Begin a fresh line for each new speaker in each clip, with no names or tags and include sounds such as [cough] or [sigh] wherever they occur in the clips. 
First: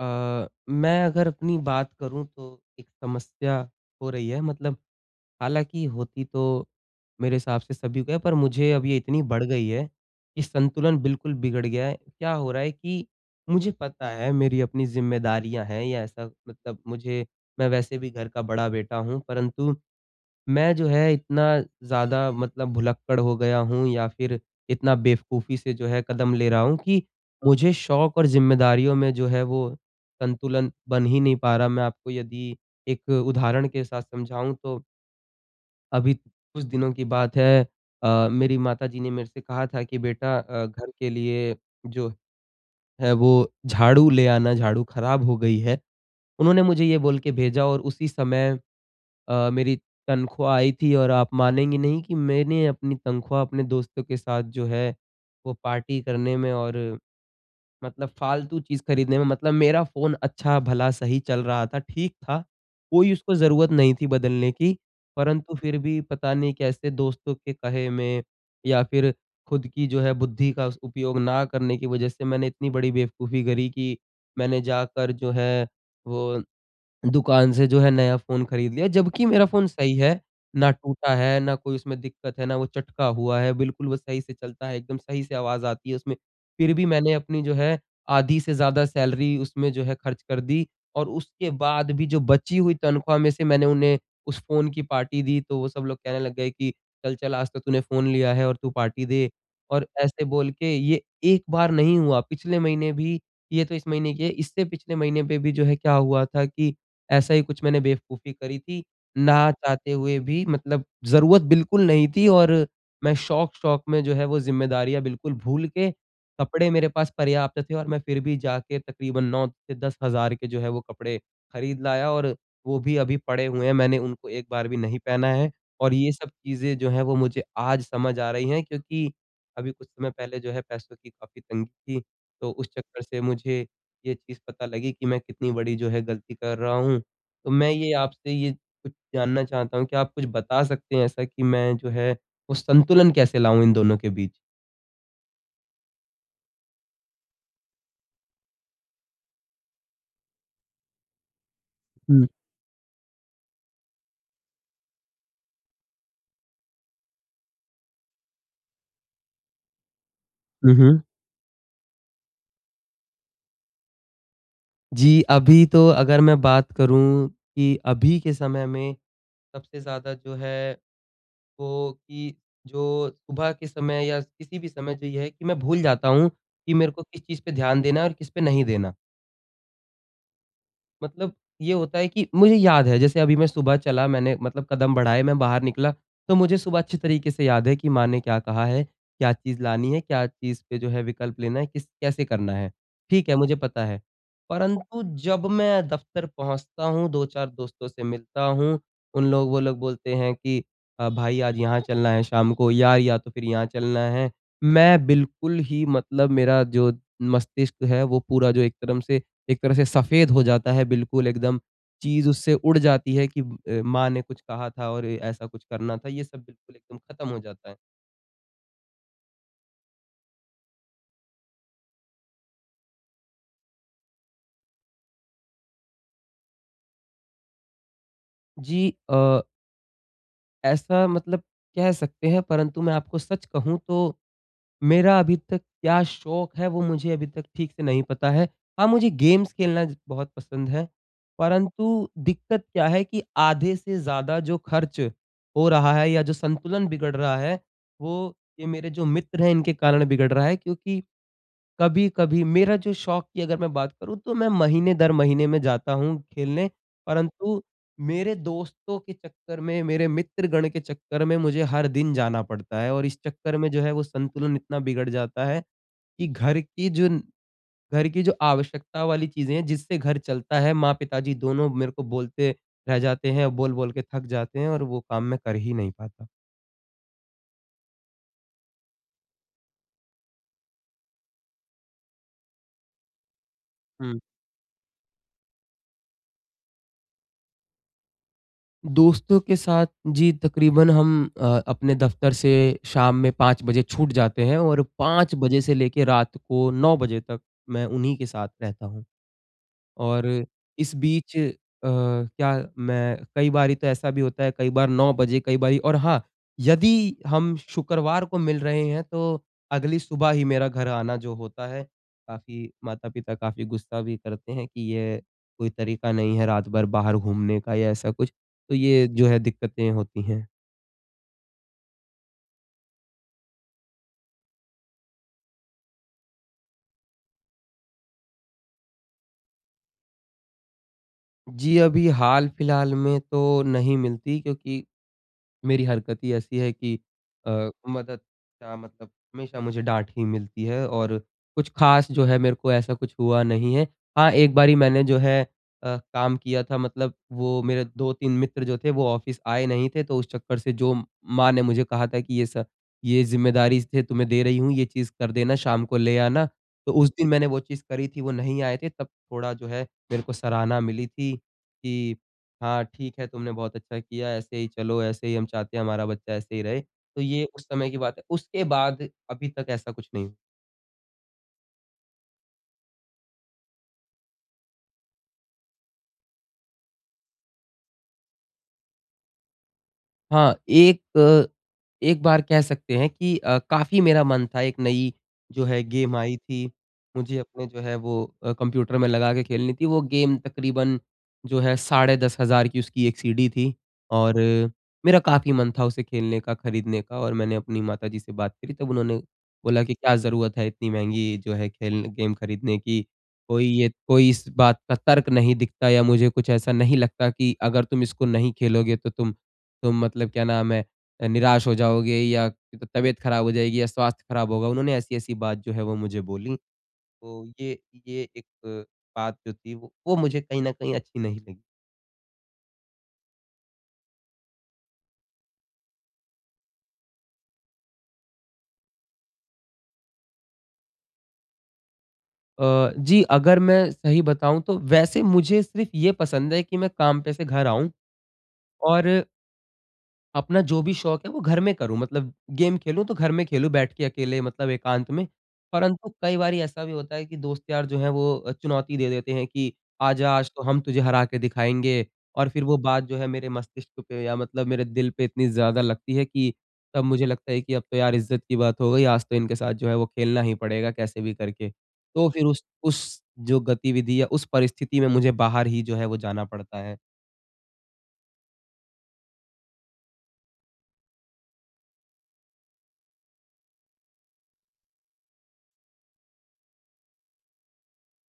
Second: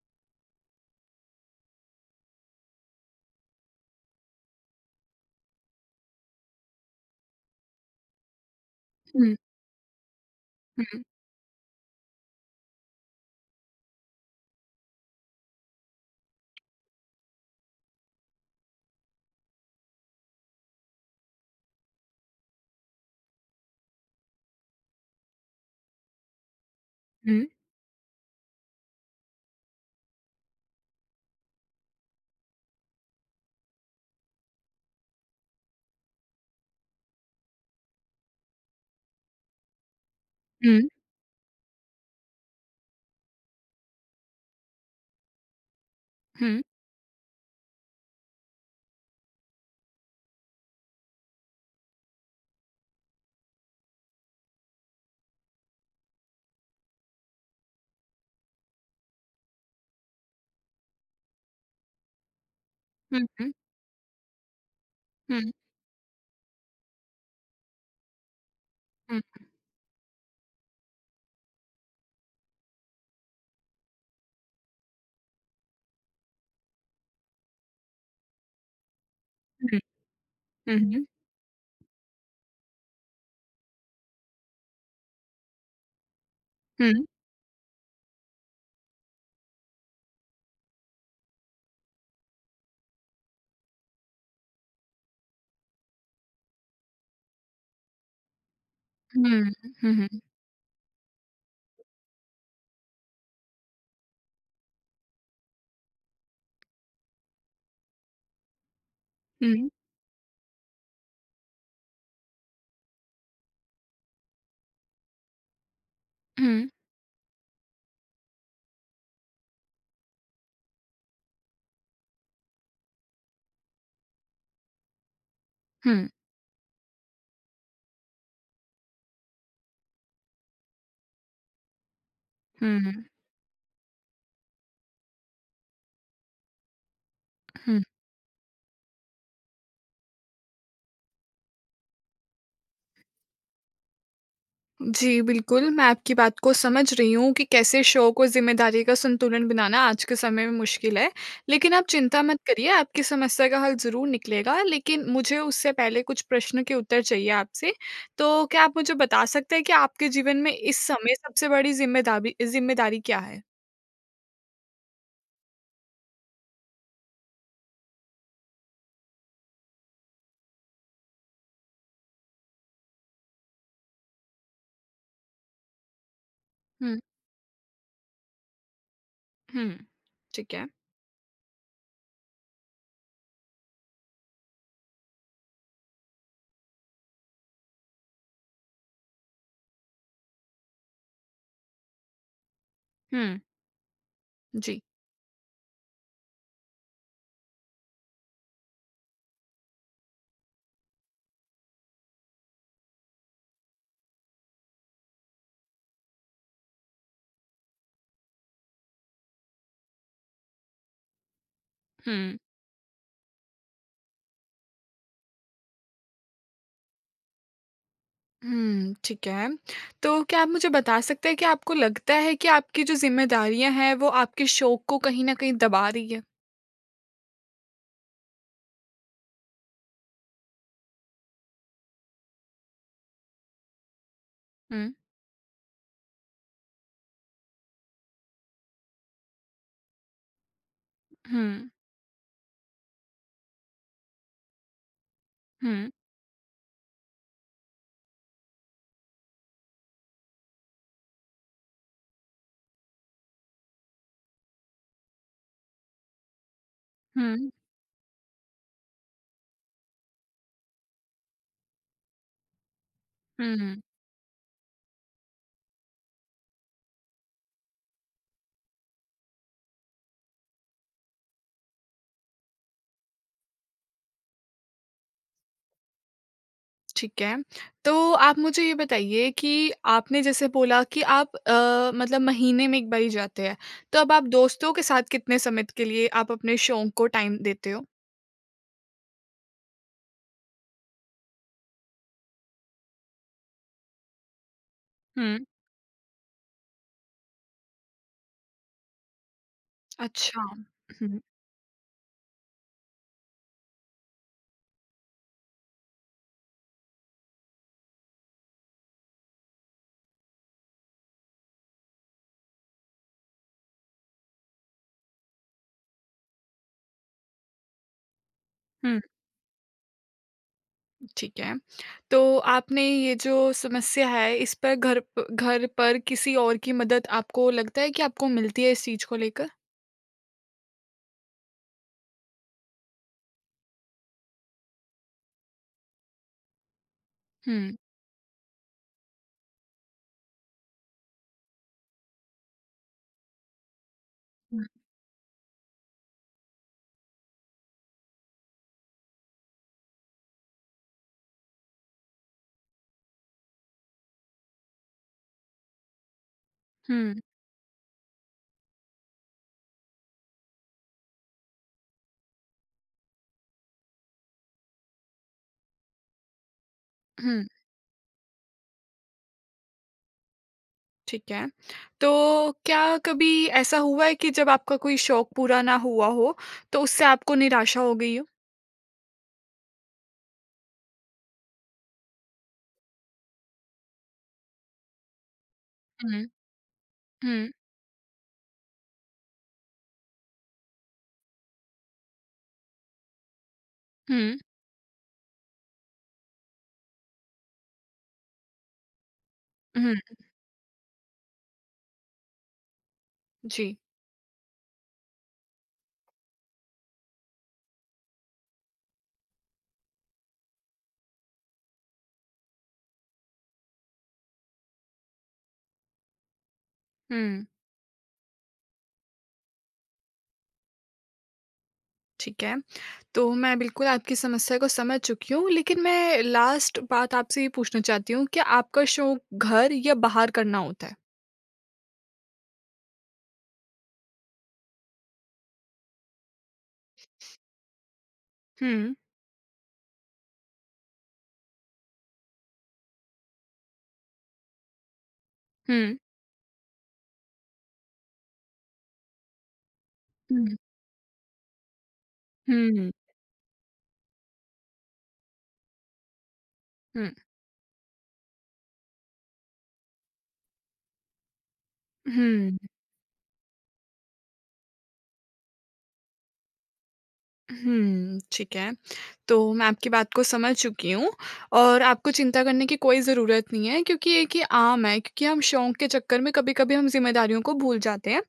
अ, मैं अगर अपनी बात करूँ तो एक समस्या हो रही है। मतलब हालाँकि होती तो मेरे हिसाब से सभी को है पर मुझे अब ये इतनी
हुँ।
बढ़ गयी है कि संतुलन
हुँ।
बिल्कुल बिगड़ गया है। क्या हो रहा है कि मुझे पता है मेरी अपनी ज़िम्मेदारियाँ हैं या ऐसा मतलब मुझे मैं वैसे भी घर का बड़ा बेटा हूँ परंतु, मैं जो है इतना ज़्यादा मतलब भुलक्कड़ हो गया हूँ या फ़िर इतना बेवकूफ़ी से जो है कदम ले रहा हूँ कि
हुँ।
मुझे शौक़ और ज़िम्मेदारियों में जो है वो संतुलन बन ही नहीं पा रहा मैं आपको यदि एक उदाहरण के साथ समझाऊँ तो अभी, कुछ दिनों की बात है। अ, मेरी माताजी ने मेरे से कहा था कि बेटा अ,
हुँ।
घर के लिए जो है वो झाड़ू ले आना, झाड़ू ख़राब हो गयी है।
हुँ।
उन्होंने मुझे ये बोल के भेजा और उसी समय अ, मेरी तनख़्वाह आयी थी और आप मानेंगी नहीं कि मैंने अपनी तनख़्वाह अपने दोस्तों के साथ जो है वो पार्टी करने में और, मतलब फ़ालतू चीज़ ख़रीदने में मतलब मेरा फ़ोन अच्छा भला सही चल रहा था, ठीक था। कोई
हुँ,
उसको
हुँ।
ज़रूरत नहीं थी बदलने की।
हुँ।
परंतु फ़िर भी पता नहीं कैसे दोस्तों के कहे में या फ़िर
हुँ।
ख़ुद की जो है बुद्धि का उस उपयोग ना करने की वजह से मैंने इतनी बड़ी बेवकूफ़ी करी कि मैंने जाकर जो है वो, दुकान से जो है नया फ़ोन ख़रीद लिया। जब कि मेरा फ़ोन
हुँ।
सही है ना
हुँ, हुँ।
टूटा है ना कोई उसमें दिक़्क़त है ना वो चटका हुआ है बिल्कुल वो सही से चलता है। एकदम सही से आवाज़ आती है उसमें। फ़िर भी
हुँ।
मैंने अपनी जो है आधी से ज़्यादा सैलरी उसमें जो है ख़र्च कर दी और उसके बाद भी जो बची हुई तनख़्वाह में से मैंने उन्हें उस फ़ोन की पार्टी दी। तो वो सब लोग कहने लग गए कि, "चल, चल आज तो तूने फ़ोन लिया है और तू पार्टी दे।"
हुँ,
और
हुँ, हुँ।
ऐसे बोल के ये एक बार नहीं हुआ। पिछले महीने भी ये तो इस महीने की है। इससे पिछले महीने पे भी जो है क्या हुआ था कि ऐसा ही कुछ मैंने बेवकूफ़ी करी थी। ना
हुँ।
चाहते हुए भी मतलब ज़रूरत बिल्कुल नहीं थी और मैं शौक़-शौक़ में जो है वो ज़िम्मेदारियाँ बिल्कुल भूल के
हुँ।
कपड़े मेरे पास पर्याप्त थे। और मैं फ़िर भी जाके तक़रीबन 9 से 10 हज़ार के जो है वो कपड़े ख़रीद लाया। और वो भी अभी पड़े हुए हैं मैंने उनको एक बार भी नहीं पहना है। और
हुँ।
ये सब चीज़ें जो हैं वो मुझे आज समझ आ रही हैं क्योंकि अभी कुछ समय पहले जो है पैसों की काफ़ी तंगी थी। तो उस चक्कर
हुँ।
से मुझे ये चीज़ पता लगी कि मैं कितनी बड़ी जो है ग़लती कर रहा हूँ। तो मैं
हुँ।
ये आपसे ये कुछ जानना चाहता हूँ। क्या आप कुछ बता सकते हैं? ऐसा कि मैं जो है वो संतुलन कैसे लाऊँ इन दोनों के बीच?
जी, बिल्कुल। मैं आपकी बात को समझ रही हूँ कि कैसे शो को ज़िम्मेदारी का संतुलन बनाना आज के समय में मुश्किल है। लेकिन आप चिंता
हुँ।
मत करिए आपकी समस्या का हल ज़रूर निकलेगा। लेकिन मुझे उससे पहले कुछ प्रश्न के उत्तर चाहिए आपसे। तो क्या आप मुझे बता सकते हैं कि आपके जीवन में
हुँ,
इस
हुँ।
समय सबसे बड़ी जिम्मेदाबी जिम्मेदारी क्या है?
जी, अभी तो अगर मैं बात करूँ की अभी के समय में सबसे ज़्यादा जो है वो की जो सुबह के समय या किसी भी समय जो ये है कि मैं भूल जाता हूँ की मेरे
हुँ।
को किस चीज़ पे ध्यान देना है और किस पे नहीं देना।
हुँ, हुँ। ठीक है।
मतलब ये होता है कि मुझे याद है। जैसे अभी मैं सुबह चला मैंने मतलब कदम बढाए, मैं बाहर निकला तो मुझे सुबह अच्छी तरीके से याद है कि माँ ने क्या कहा है? क्या चीज़ लानी है, क्या चीज़ पे जो है विकल्प लेना है, किस कैसे करना है? ठीक है,
हुँ।
मुझे पता है।
जी।
परंतु जब मैं दफ्तर पहुँचता हूँ, 2-4 दोस्तों से मिलता हूँ, उन लोग वो लोग बोलते हैं कि भाई आज यहाँ चलना है शाम को या या तो फिर यहाँ चलना है। मैं बिल्कुल ही मतलब मेरा जो मस्तिष्क है वो पूरा जो एक तरफ से एक तरह से सफेद हो जाता है बिल्कुल एकदम। चीज़
हुँ।
उससे उड़ जाती है कि अ, माँ ने कुछ कहा था और ऐसा कुछ करना था। ये सब बिल्कुल एकदम ख़त्म हो जाता है।
हम्म, ठीक है। तो क्या आप मुझे बता सकते हैं क्या आपको लगता है कि आपकी जो जिम्मेदारियाँ हैं वो आपके शौक को कहीं न कहीं दबा रही है?
जी, अ ऐसा मतलब कह सकते हैं परंतु मैं आपको सच कहूँ तो,
हुँ।
मेरा अभी तक क्या शौक है वो मुझे अभी तक ठीक से नहीं पता है। हाँ, मुझे गेम्स खेलना ज बहुत पसंद है।
हुँ।
परंतु दिक्कत क्या है कि आधे से ज़्यादा जो खर्च हो
हुँ।
रहा है या जो संतुलन बिगड़ रहा है वो ये मेरे जो मित्र हैं इनके कारण बिगड़ रहा है। क्योंकि कभी-कभी मेरा जो शौक की अगर मैं बात करूँ तो मैं महीने दर महीने में जाता हूँ खेलने,
हुँ।
परंतु मेरे दोस्तों के चक्कर में मेरे मित्रगण के चक्कर में मुझे हर दिन जाना पड़ता है। और इस चक्कर
हुँ,
में
हुँ।
जो है वो संतुलन इतना बिगड़ जाता है कि घर की जो घर की जो आवश्यकता वाली चीज़ें हैं जिससे घर चलता है, माँ-पिताजी दोनों मेरे को बोलते रह जाते हैं और बोल-बोल के थक जाते हैं और वो काम मैं कर ही नहीं पाता।
ठीक है। तो आप मुझे ये बताइए कि आपने जैसे बोला कि आप अ, मतलब महीने में 1 बार ही जाते हैं। तो अब
हुँ।
आप दोस्तों के साथ कितने समय के लिए आप अपने शौक को टाइम देते हो?
दोस्तों के साथ जी, तकरीबन हम अ, अपने दफ्तर से शाम में 5 बजे छूट जाते हैं और 5
हुँ।
बजे से लेके रात को 9 बजे तक मैं उन्हीं के साथ रहता हूँ। और
अच्छा।
इस बीच अ, क्या मैं कई बारी तो ऐसा भी होता है कई बार 9 बजे कई बारी और हाँ, यदि हम शुक्रवार को मिल रहे हैं तो अगली सुबह ही मेरा घर आना जो होता है, काफ़ी माता-पिता काफ़ी गुस्सा भी करते हैं कि ये कोई तरीका नहीं है रात-भर बाहर घूमने का या ऐसा कुछ। तो
हुँ।
ये जो है दिक्कतें होती हैं।
ठीक है, तो आपने ये जो समस्या है इस पे घर प घर पर किसी और की मदद आपको लगता है कि आपको मिलती है इस चीज़ को लेकर?
जी, अभी हाल-फिलहाल में तो नहीं मिलती क्योंकि मेरी हरकत ही ऐसी है की अ,
हुँ।
मदद का मतलब हमेशा मुझे डाँट ही मिलती है और कुछ ख़ास जो है मेरे को ऐसा कुछ हुआ नहीं है। हाँ, एक
हुँ।
बारी मैंने जो है अ, काम किया था मतलब वो मेरे 2-3 मित्र जो थे वो ऑफिस आए नहीं थे तो उस चक्कर से जो माँ ने मुझे कहा था की ये सब ये ज़िम्मेदारी से तुम्हें दे रही हूँ ये चीज़ कर देना, शाम को ले आना। तो उस
हुँ।
दिन मैंने वो चीज़ करी थी वो नहीं आए थे, तब थोड़ा जो है मेरे को सराहना मिली थी की हाँ, ठीक है तुमने बहुत अच्छा किया ऐसे ही चलो ऐसे ही हम चाहते हैं हमारा बच्चा ऐसे ही रहे। तो ये
हुँ।
उस समय की बात है, उसके बाद अभी तक ऐसा कुछ नहीं।
ठीक है। तो क्या कभी ऐसा हुआ है कि जब आपका कोई शौक़ पूरा ना हुआ हो, तो उससे आपको निराशा हो गई हो?
हाँ, एक एक बार कह सकते हैं कि अ, काफ़ी मेरा मन था 1 नयी जो है गेम
हुँ।
आयी थी, मुझे
हुँ।
अपने जो है वो अ, कंप्यूटर में लगा के खेलनी थी वो गेम तकरीबन जो है साढ़े 10,000 की उसकी 1 सीडी थी
हुँ।
और मेरा काफ़ी मन था उसे खेलने का, खरीदने का और मैंने अपनी माताजी से बात करी तब उन्होंने, बोला कि
हुँ।
क्या ज़रूरत है इतनी महँगी जो है खेल गेम ख़रीदने की कोई
जी।
ये कोई इस बात का तर्क नहीं दिखता या मुझे कुछ ऐसा नहीं लगता कि अगर तुम इसको नहीं खेलोगे तो तुम तुम मतलब क्या नाम है निराश हो जाओगे या तबीयत ख़राब हो जाएगी या स्वास्थ्य ख़राब होगा उन्होंने ऐसी ऐसी बात जो है वो मुझे बोली। तो
हुँ।
ये ये, एक बात जो थी वो मुझे कहीं न कहीं अच्छी नहीं लगी।
ठीक है, तो मैं बिल्कुल आपकी समस्या को समझ चुकी हूँ लेकिन मैं लास्ट बात आपसे ये पूछना चाहती हूँ कि आपका शौक़ घर या बाहर करना होता है?
अ, जी अगर मैं सही बताऊँ तो, वैसे मुझे सिर्फ़ ये पसंद है कि मैं काम पे से घर आऊँ
हुँ।
और अपना जो भी शौक है वो घर में करूँ। मतलब गेम खेलूँ तो घर में खेलूँ बैठ के अकेले मतलब एकांत में।
हुँ।
परंतु कई बारी ऐसा भी होता है कि दोस्त-यार जो हैं वो चुनौती दे देते हैं कि आजा आज
हुँ।
तो हम तुझे हरा के दिखाएँगे। और फिर
हुँ,
वो
हुँ।
बात जो है मेरे मस्तिष्क पे या मतलब मेरे दिल पे इतनी ज़्यादा लगती है कि तब
हुँ।
मुझे लगता है कि अब तो यार! इज़्ज़त की बात हो गई। आज तो इनके साथ जो है वो खेलना ही पड़ेगा कैसे भी करके। तो फिर
हुँ।
उस उस जो गतिविधि या उस परिस्थिति में मुझे बाहर ही जो है वो जाना पड़ता है।
हुँ। ठीक है। तो मैं आपकी बात को समझ चुकी हूँ। और आपको चिंता करने की कोई ज़रूरत नहीं है क्योंकि ये कि आम है। क्योंकि हम शौक के चक्कर में कभी-कभी हम ज़िम्मेदारियों को भूल जाते हैं।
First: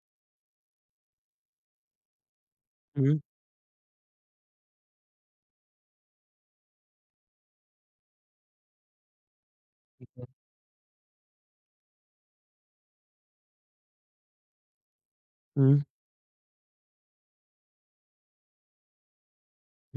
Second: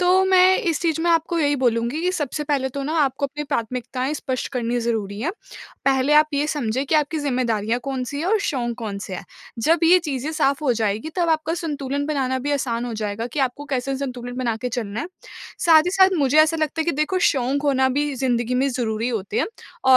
तो मैं इस चीज़ में आपको यही बोलूँगी कि सबसे पहले तो ना
उ, हुँ।
आपको अपनी प्राथमिकताएँ स्पष्ट करनी ज़रूरी हैं। पहले आप ये समझें कि आपकी ज़िम्मेदारियाँ कौन-सी हैं और शौक कौन-से हैं? जब ये
ठीक है।
चीज़ें साफ़ हो जाएँगी तब आपका संतुलन बनाना भी आसान हो जाएगा कि आपको कैसे संतुलन बना के चलना है। साथ
हुँ।
ही साथ मुझे ऐसा लगता है कि देखो शौक होना भी ज़िन्दगी में ज़रूरी होते हैं।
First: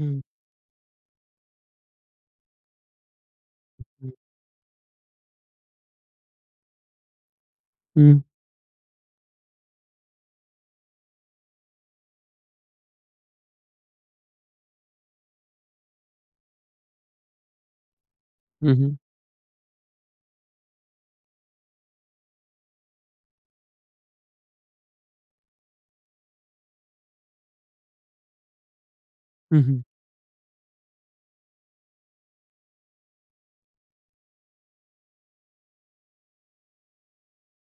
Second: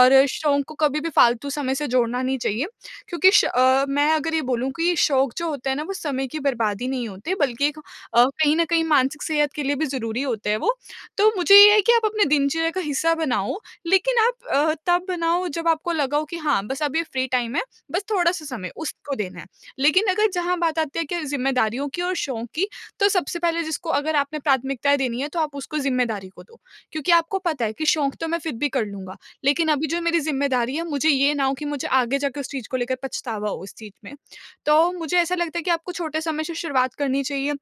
हुँ।
शौक को कभी भी फ़ालतू समय से जोड़ना नहीं चाहिए। क्योंकि श अ, मैं
[unintelligible]
अगर ये बोलूँ कि शौक जो होता है ना वो समय की बर्बादी नहीं होते बल्कि एक अ,
हुँ।
कहीं न कहीं मानसिक सेहत के लिए भी ज़रूरी होते हैं वो। तो मुझे ये है कि आप अपने दिनचर्या का हिस्सा बनाओ लेकिन आप अ, तब बनाओ जब आपको लगा हो कि हाँ, बस अब ये फ्री टाइम है, बस थोड़ा-सा समय
हुँ, हुँ।
उसको देना है। लेकिन अगर जहाँ बात आती है कि ज़िम्मेदारियों की और शौक की, तो सबसे पहले जिसको अगर आपने प्राथमिकताएँ देनी है तो आप उसको ज़िम्मेदारी को दो। क्योंकि आपको पता है कि शौक तो मैं फिर भी कर लूँगा,
हुँ,
लेकिन
हुँ।
अभी जो मेरी ज़िम्मेदारी है, मुझे ये ना हो कि मुझे आगे जाकर उस चीज़ को लेकर पछतावा हो उस चीज़ में। तो मुझे ऐसा लगता है कि आपको छोटे समय से शुरुआत करनी चाहिए। अ,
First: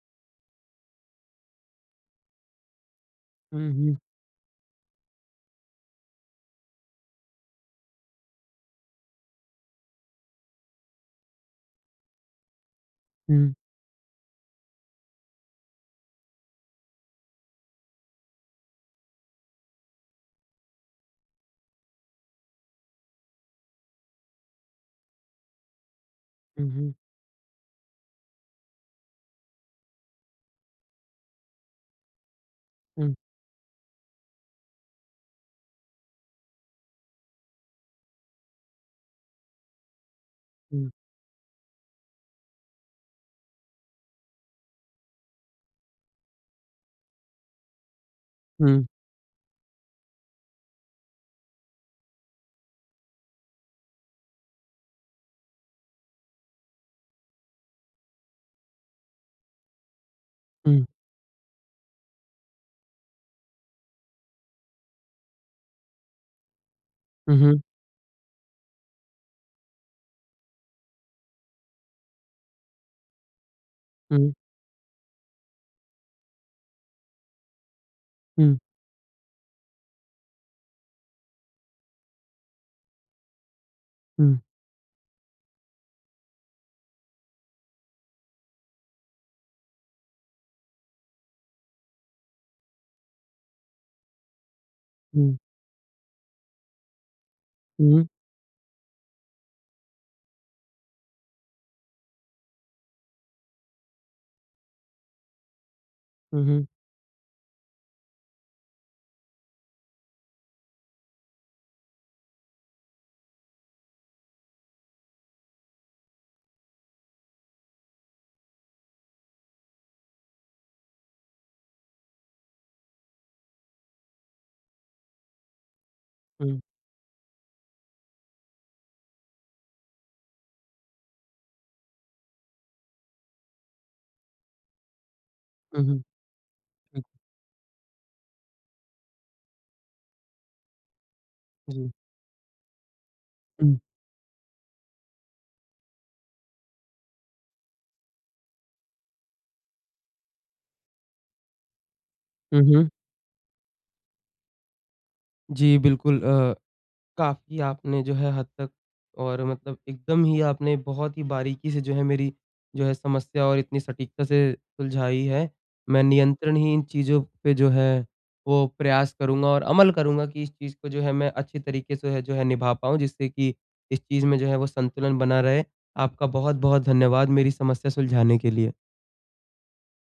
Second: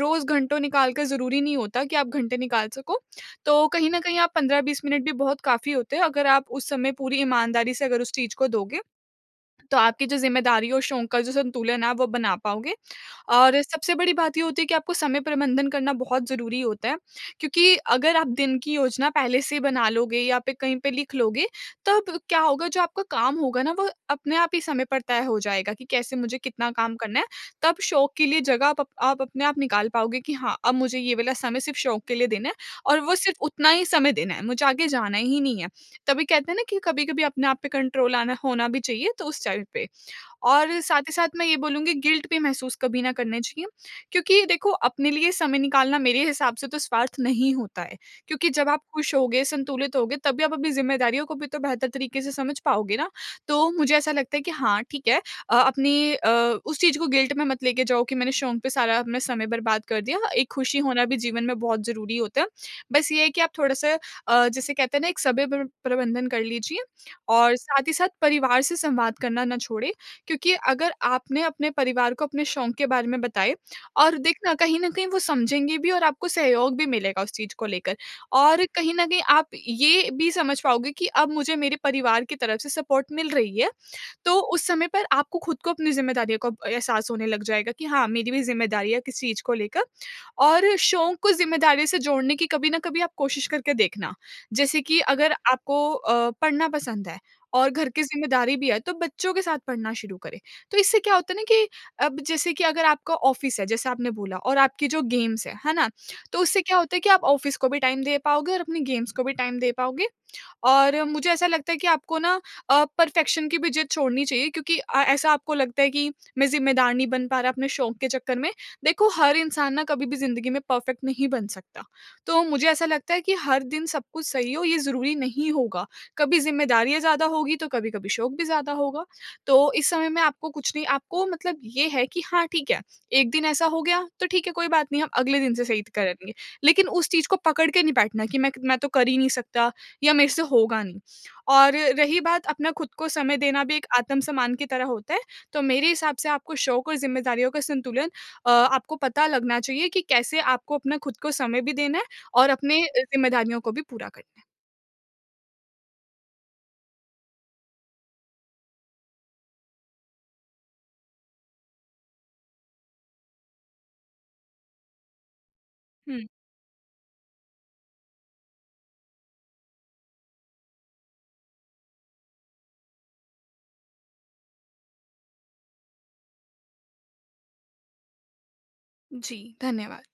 रोज़ घंटों निकाल कर ज़रूरी नहीं होता कि आप घंटे निकाल सको। तो
हुँ,
कहीं
हुँ।
न कहीं 15-20 मिनट भी बहुत काफ़ी होते हैं अगर आप उस समय पूरी ईमानदारी से अगर उस चीज़ को दोगे तो आपकी जो ज़िम्मेदारी और शौक का जो संतुलन है आप वो बना पाओगे।
हुँ।
और सबसे बड़ी बात ये होती है कि आपको समय प्रबंधन करना बहुत ज़रूरी होता है। क्योंकि अगर आप दिन की योजना पहले से ही बना लोगे या फिर कहीं पे लिख लोगे, तब क्या होगा जो आपका काम होगा ना वो अपने आप ही समय पर तय हो जाएगा कि कैसे मुझे
हुँ,
कितना
हुँ।
काम करना है। तब शौक के लिए जगह अप आप अपने आप निकाल पाओगे कि हाँ, अब मुझे ये वाला समय सिर्फ़ शौक के लिए देना है और वो
हुँ।
सिर्फ़ उतना ही समय देना है, मुझे आगे जाना ही नहीं है। तभी कहते हैं ना कि कभी-कभी अपने आप पे कंट्रोल आना होना भी चाहिए तो उस चाइल्ड पे। और
हुँ।
साथ ही साथ मैं ये बोलूँगी गिल्ट भी महसूस कभी ना करना चाहिए। क्योंकि देखो अपने लिए समय निकालना मेरे हिसाब से तो स्वार्थ नहीं होता है। क्योंकि जब आप
हुँ।
खुश होगे, संतुलित होगे तब भी आप अपनी ज़िम्मेदारियों को भी तो बेहतर तरीके से समझ पाओगे ना। तो मुझे ऐसा लगता है कि हाँ, ठीक है, अ अपनी अ, उस चीज़ को गिल्ट में मत लेके जाओ कि मैंने शौक पे सारा अब समय बर्बाद कर दिया। एक खुशी
हुँ।
होना भी जीवन में बहुत ज़रूरी होता है। बस ये है कि आप थोड़ा-सा अ, जिसे कहते हैं ना एक समय प्र प्रबंधन कर लीजिए।
हुँ,
और
हुँ।
साथ ही साथ परिवार से संवाद करना ना छोड़ें। क्योंकि अगर आपने अपने परिवार को अपने शौक के बारे में बताएँ, और
हुँ।
देखना कहीं न कहीं वो समझेंगे भी और आपको सहयोग भी मिलेगा उस चीज़ को लेकर।
हुँ।
और कहीं न कहीं आप ये भी समझ पाओगे कि अब मुझे मेरे परिवार की तरफ से सपोर्ट मिल रही है।
हुँ।
तो उस समय पर आपको खुद को अपनी ज़िम्मेदारियों का एहसास होने लग जाएगा कि हाँ, मेरी भी ज़िम्मेदारियाँ है किस चीज़ को लेकर। और शौक को ज़िम्मेदारियों से जोड़ने की कभी न कभी आप कोशिश करके देखना। जैसे कि अगर
हुँ।
आपको अ, पढ़ना पसंद है और घर की
हुँ।
ज़िम्मेदारी भी है तो बच्चों के साथ पढ़ना शुरू करें। तो इससे क्या होता है ना कि अब जैसे कि अगर आपका ऑफ़िस है, जैसे आपने बोला और आपकी जो गेम्स हैं, है ना? तो
हुँ,
उससे
हुँ।
क्या होता है कि आप ऑफ़िस को भी टाइम दे पाओगे और अपनी गेम्स को भी टाइम दे पाओगे। और मुझे ऐसा लगता है कि आपको ना अ, परफ़ेक्शन की भी ज़िद छोड़नी चाहिए क्योंकि अ, ऐसा आपको लगता है कि मैं ज़िम्मेदार नहीं बन पा रहा अपने शौक के चक्कर में। देखो हर इंसान ना कभी भी ज़िन्दगी में परफ़ेक्ट नहीं बन सकता। तो मुझे ऐसा लगता है कि हर दिन सब कुछ सही हो, ये ज़रूरी नहीं होगा। कभी
हुँ।
ज़िम्मेदारियाँ ज़्यादा होगी तो कभी-कभी शौक भी ज़्यादा होगा। तो इस समय में आपको कुछ नहीं। आपको मतलब ये है कि हाँ, ठीक है 1 दिन ऐसा हो गया तो ठीक है कोई बात नहीं हम अगले दिन से सही
हुँ, हुँ।
करेंगे। लेकिन उस चीज़ को पकड़ के नहीं बैठना कि मैं मैं तो कर ही नहीं सकता या मेरे से होगा नहीं। और
जी।
रही बात अपना खुद को समय देना भी
हुँ।
एक आत्मसम्मान की तरह होता है। तो मेरे हिसाब से आपको शौक और ज़िम्मेदारियों का संतुलन अ, आपको पता लगना चाहिए कि कैसे आपको अपना खुद को समय भी देना है और
हुँ,
अपनी
हुँ।
ज़िम्मेदारियों को भी पूरा करना है।
जी, बिल्कुल अ, काफ़ी आपने जो है हद तक और मतलब एकदम ही आपने बहुत ही बारीकी से जो है मेरी जो है समस्या और इतनी सटीकता से सुलझाई है। मैं
हुँ।
नियंत्रण ही इन चीज़ों पे जो है वो प्रयास करूँगा और अमल करूँगा कि इस चीज़ को जो है मैं अच्छी तरीक़े से जो है निभा पाऊँ, जिससे कि इस चीज़ में जो है वो संतुलन बना रहे। आपका बहुत-बहुत धन्यवाद मेरी समस्या सुलझाने के लिए।
जी, धन्यवाद।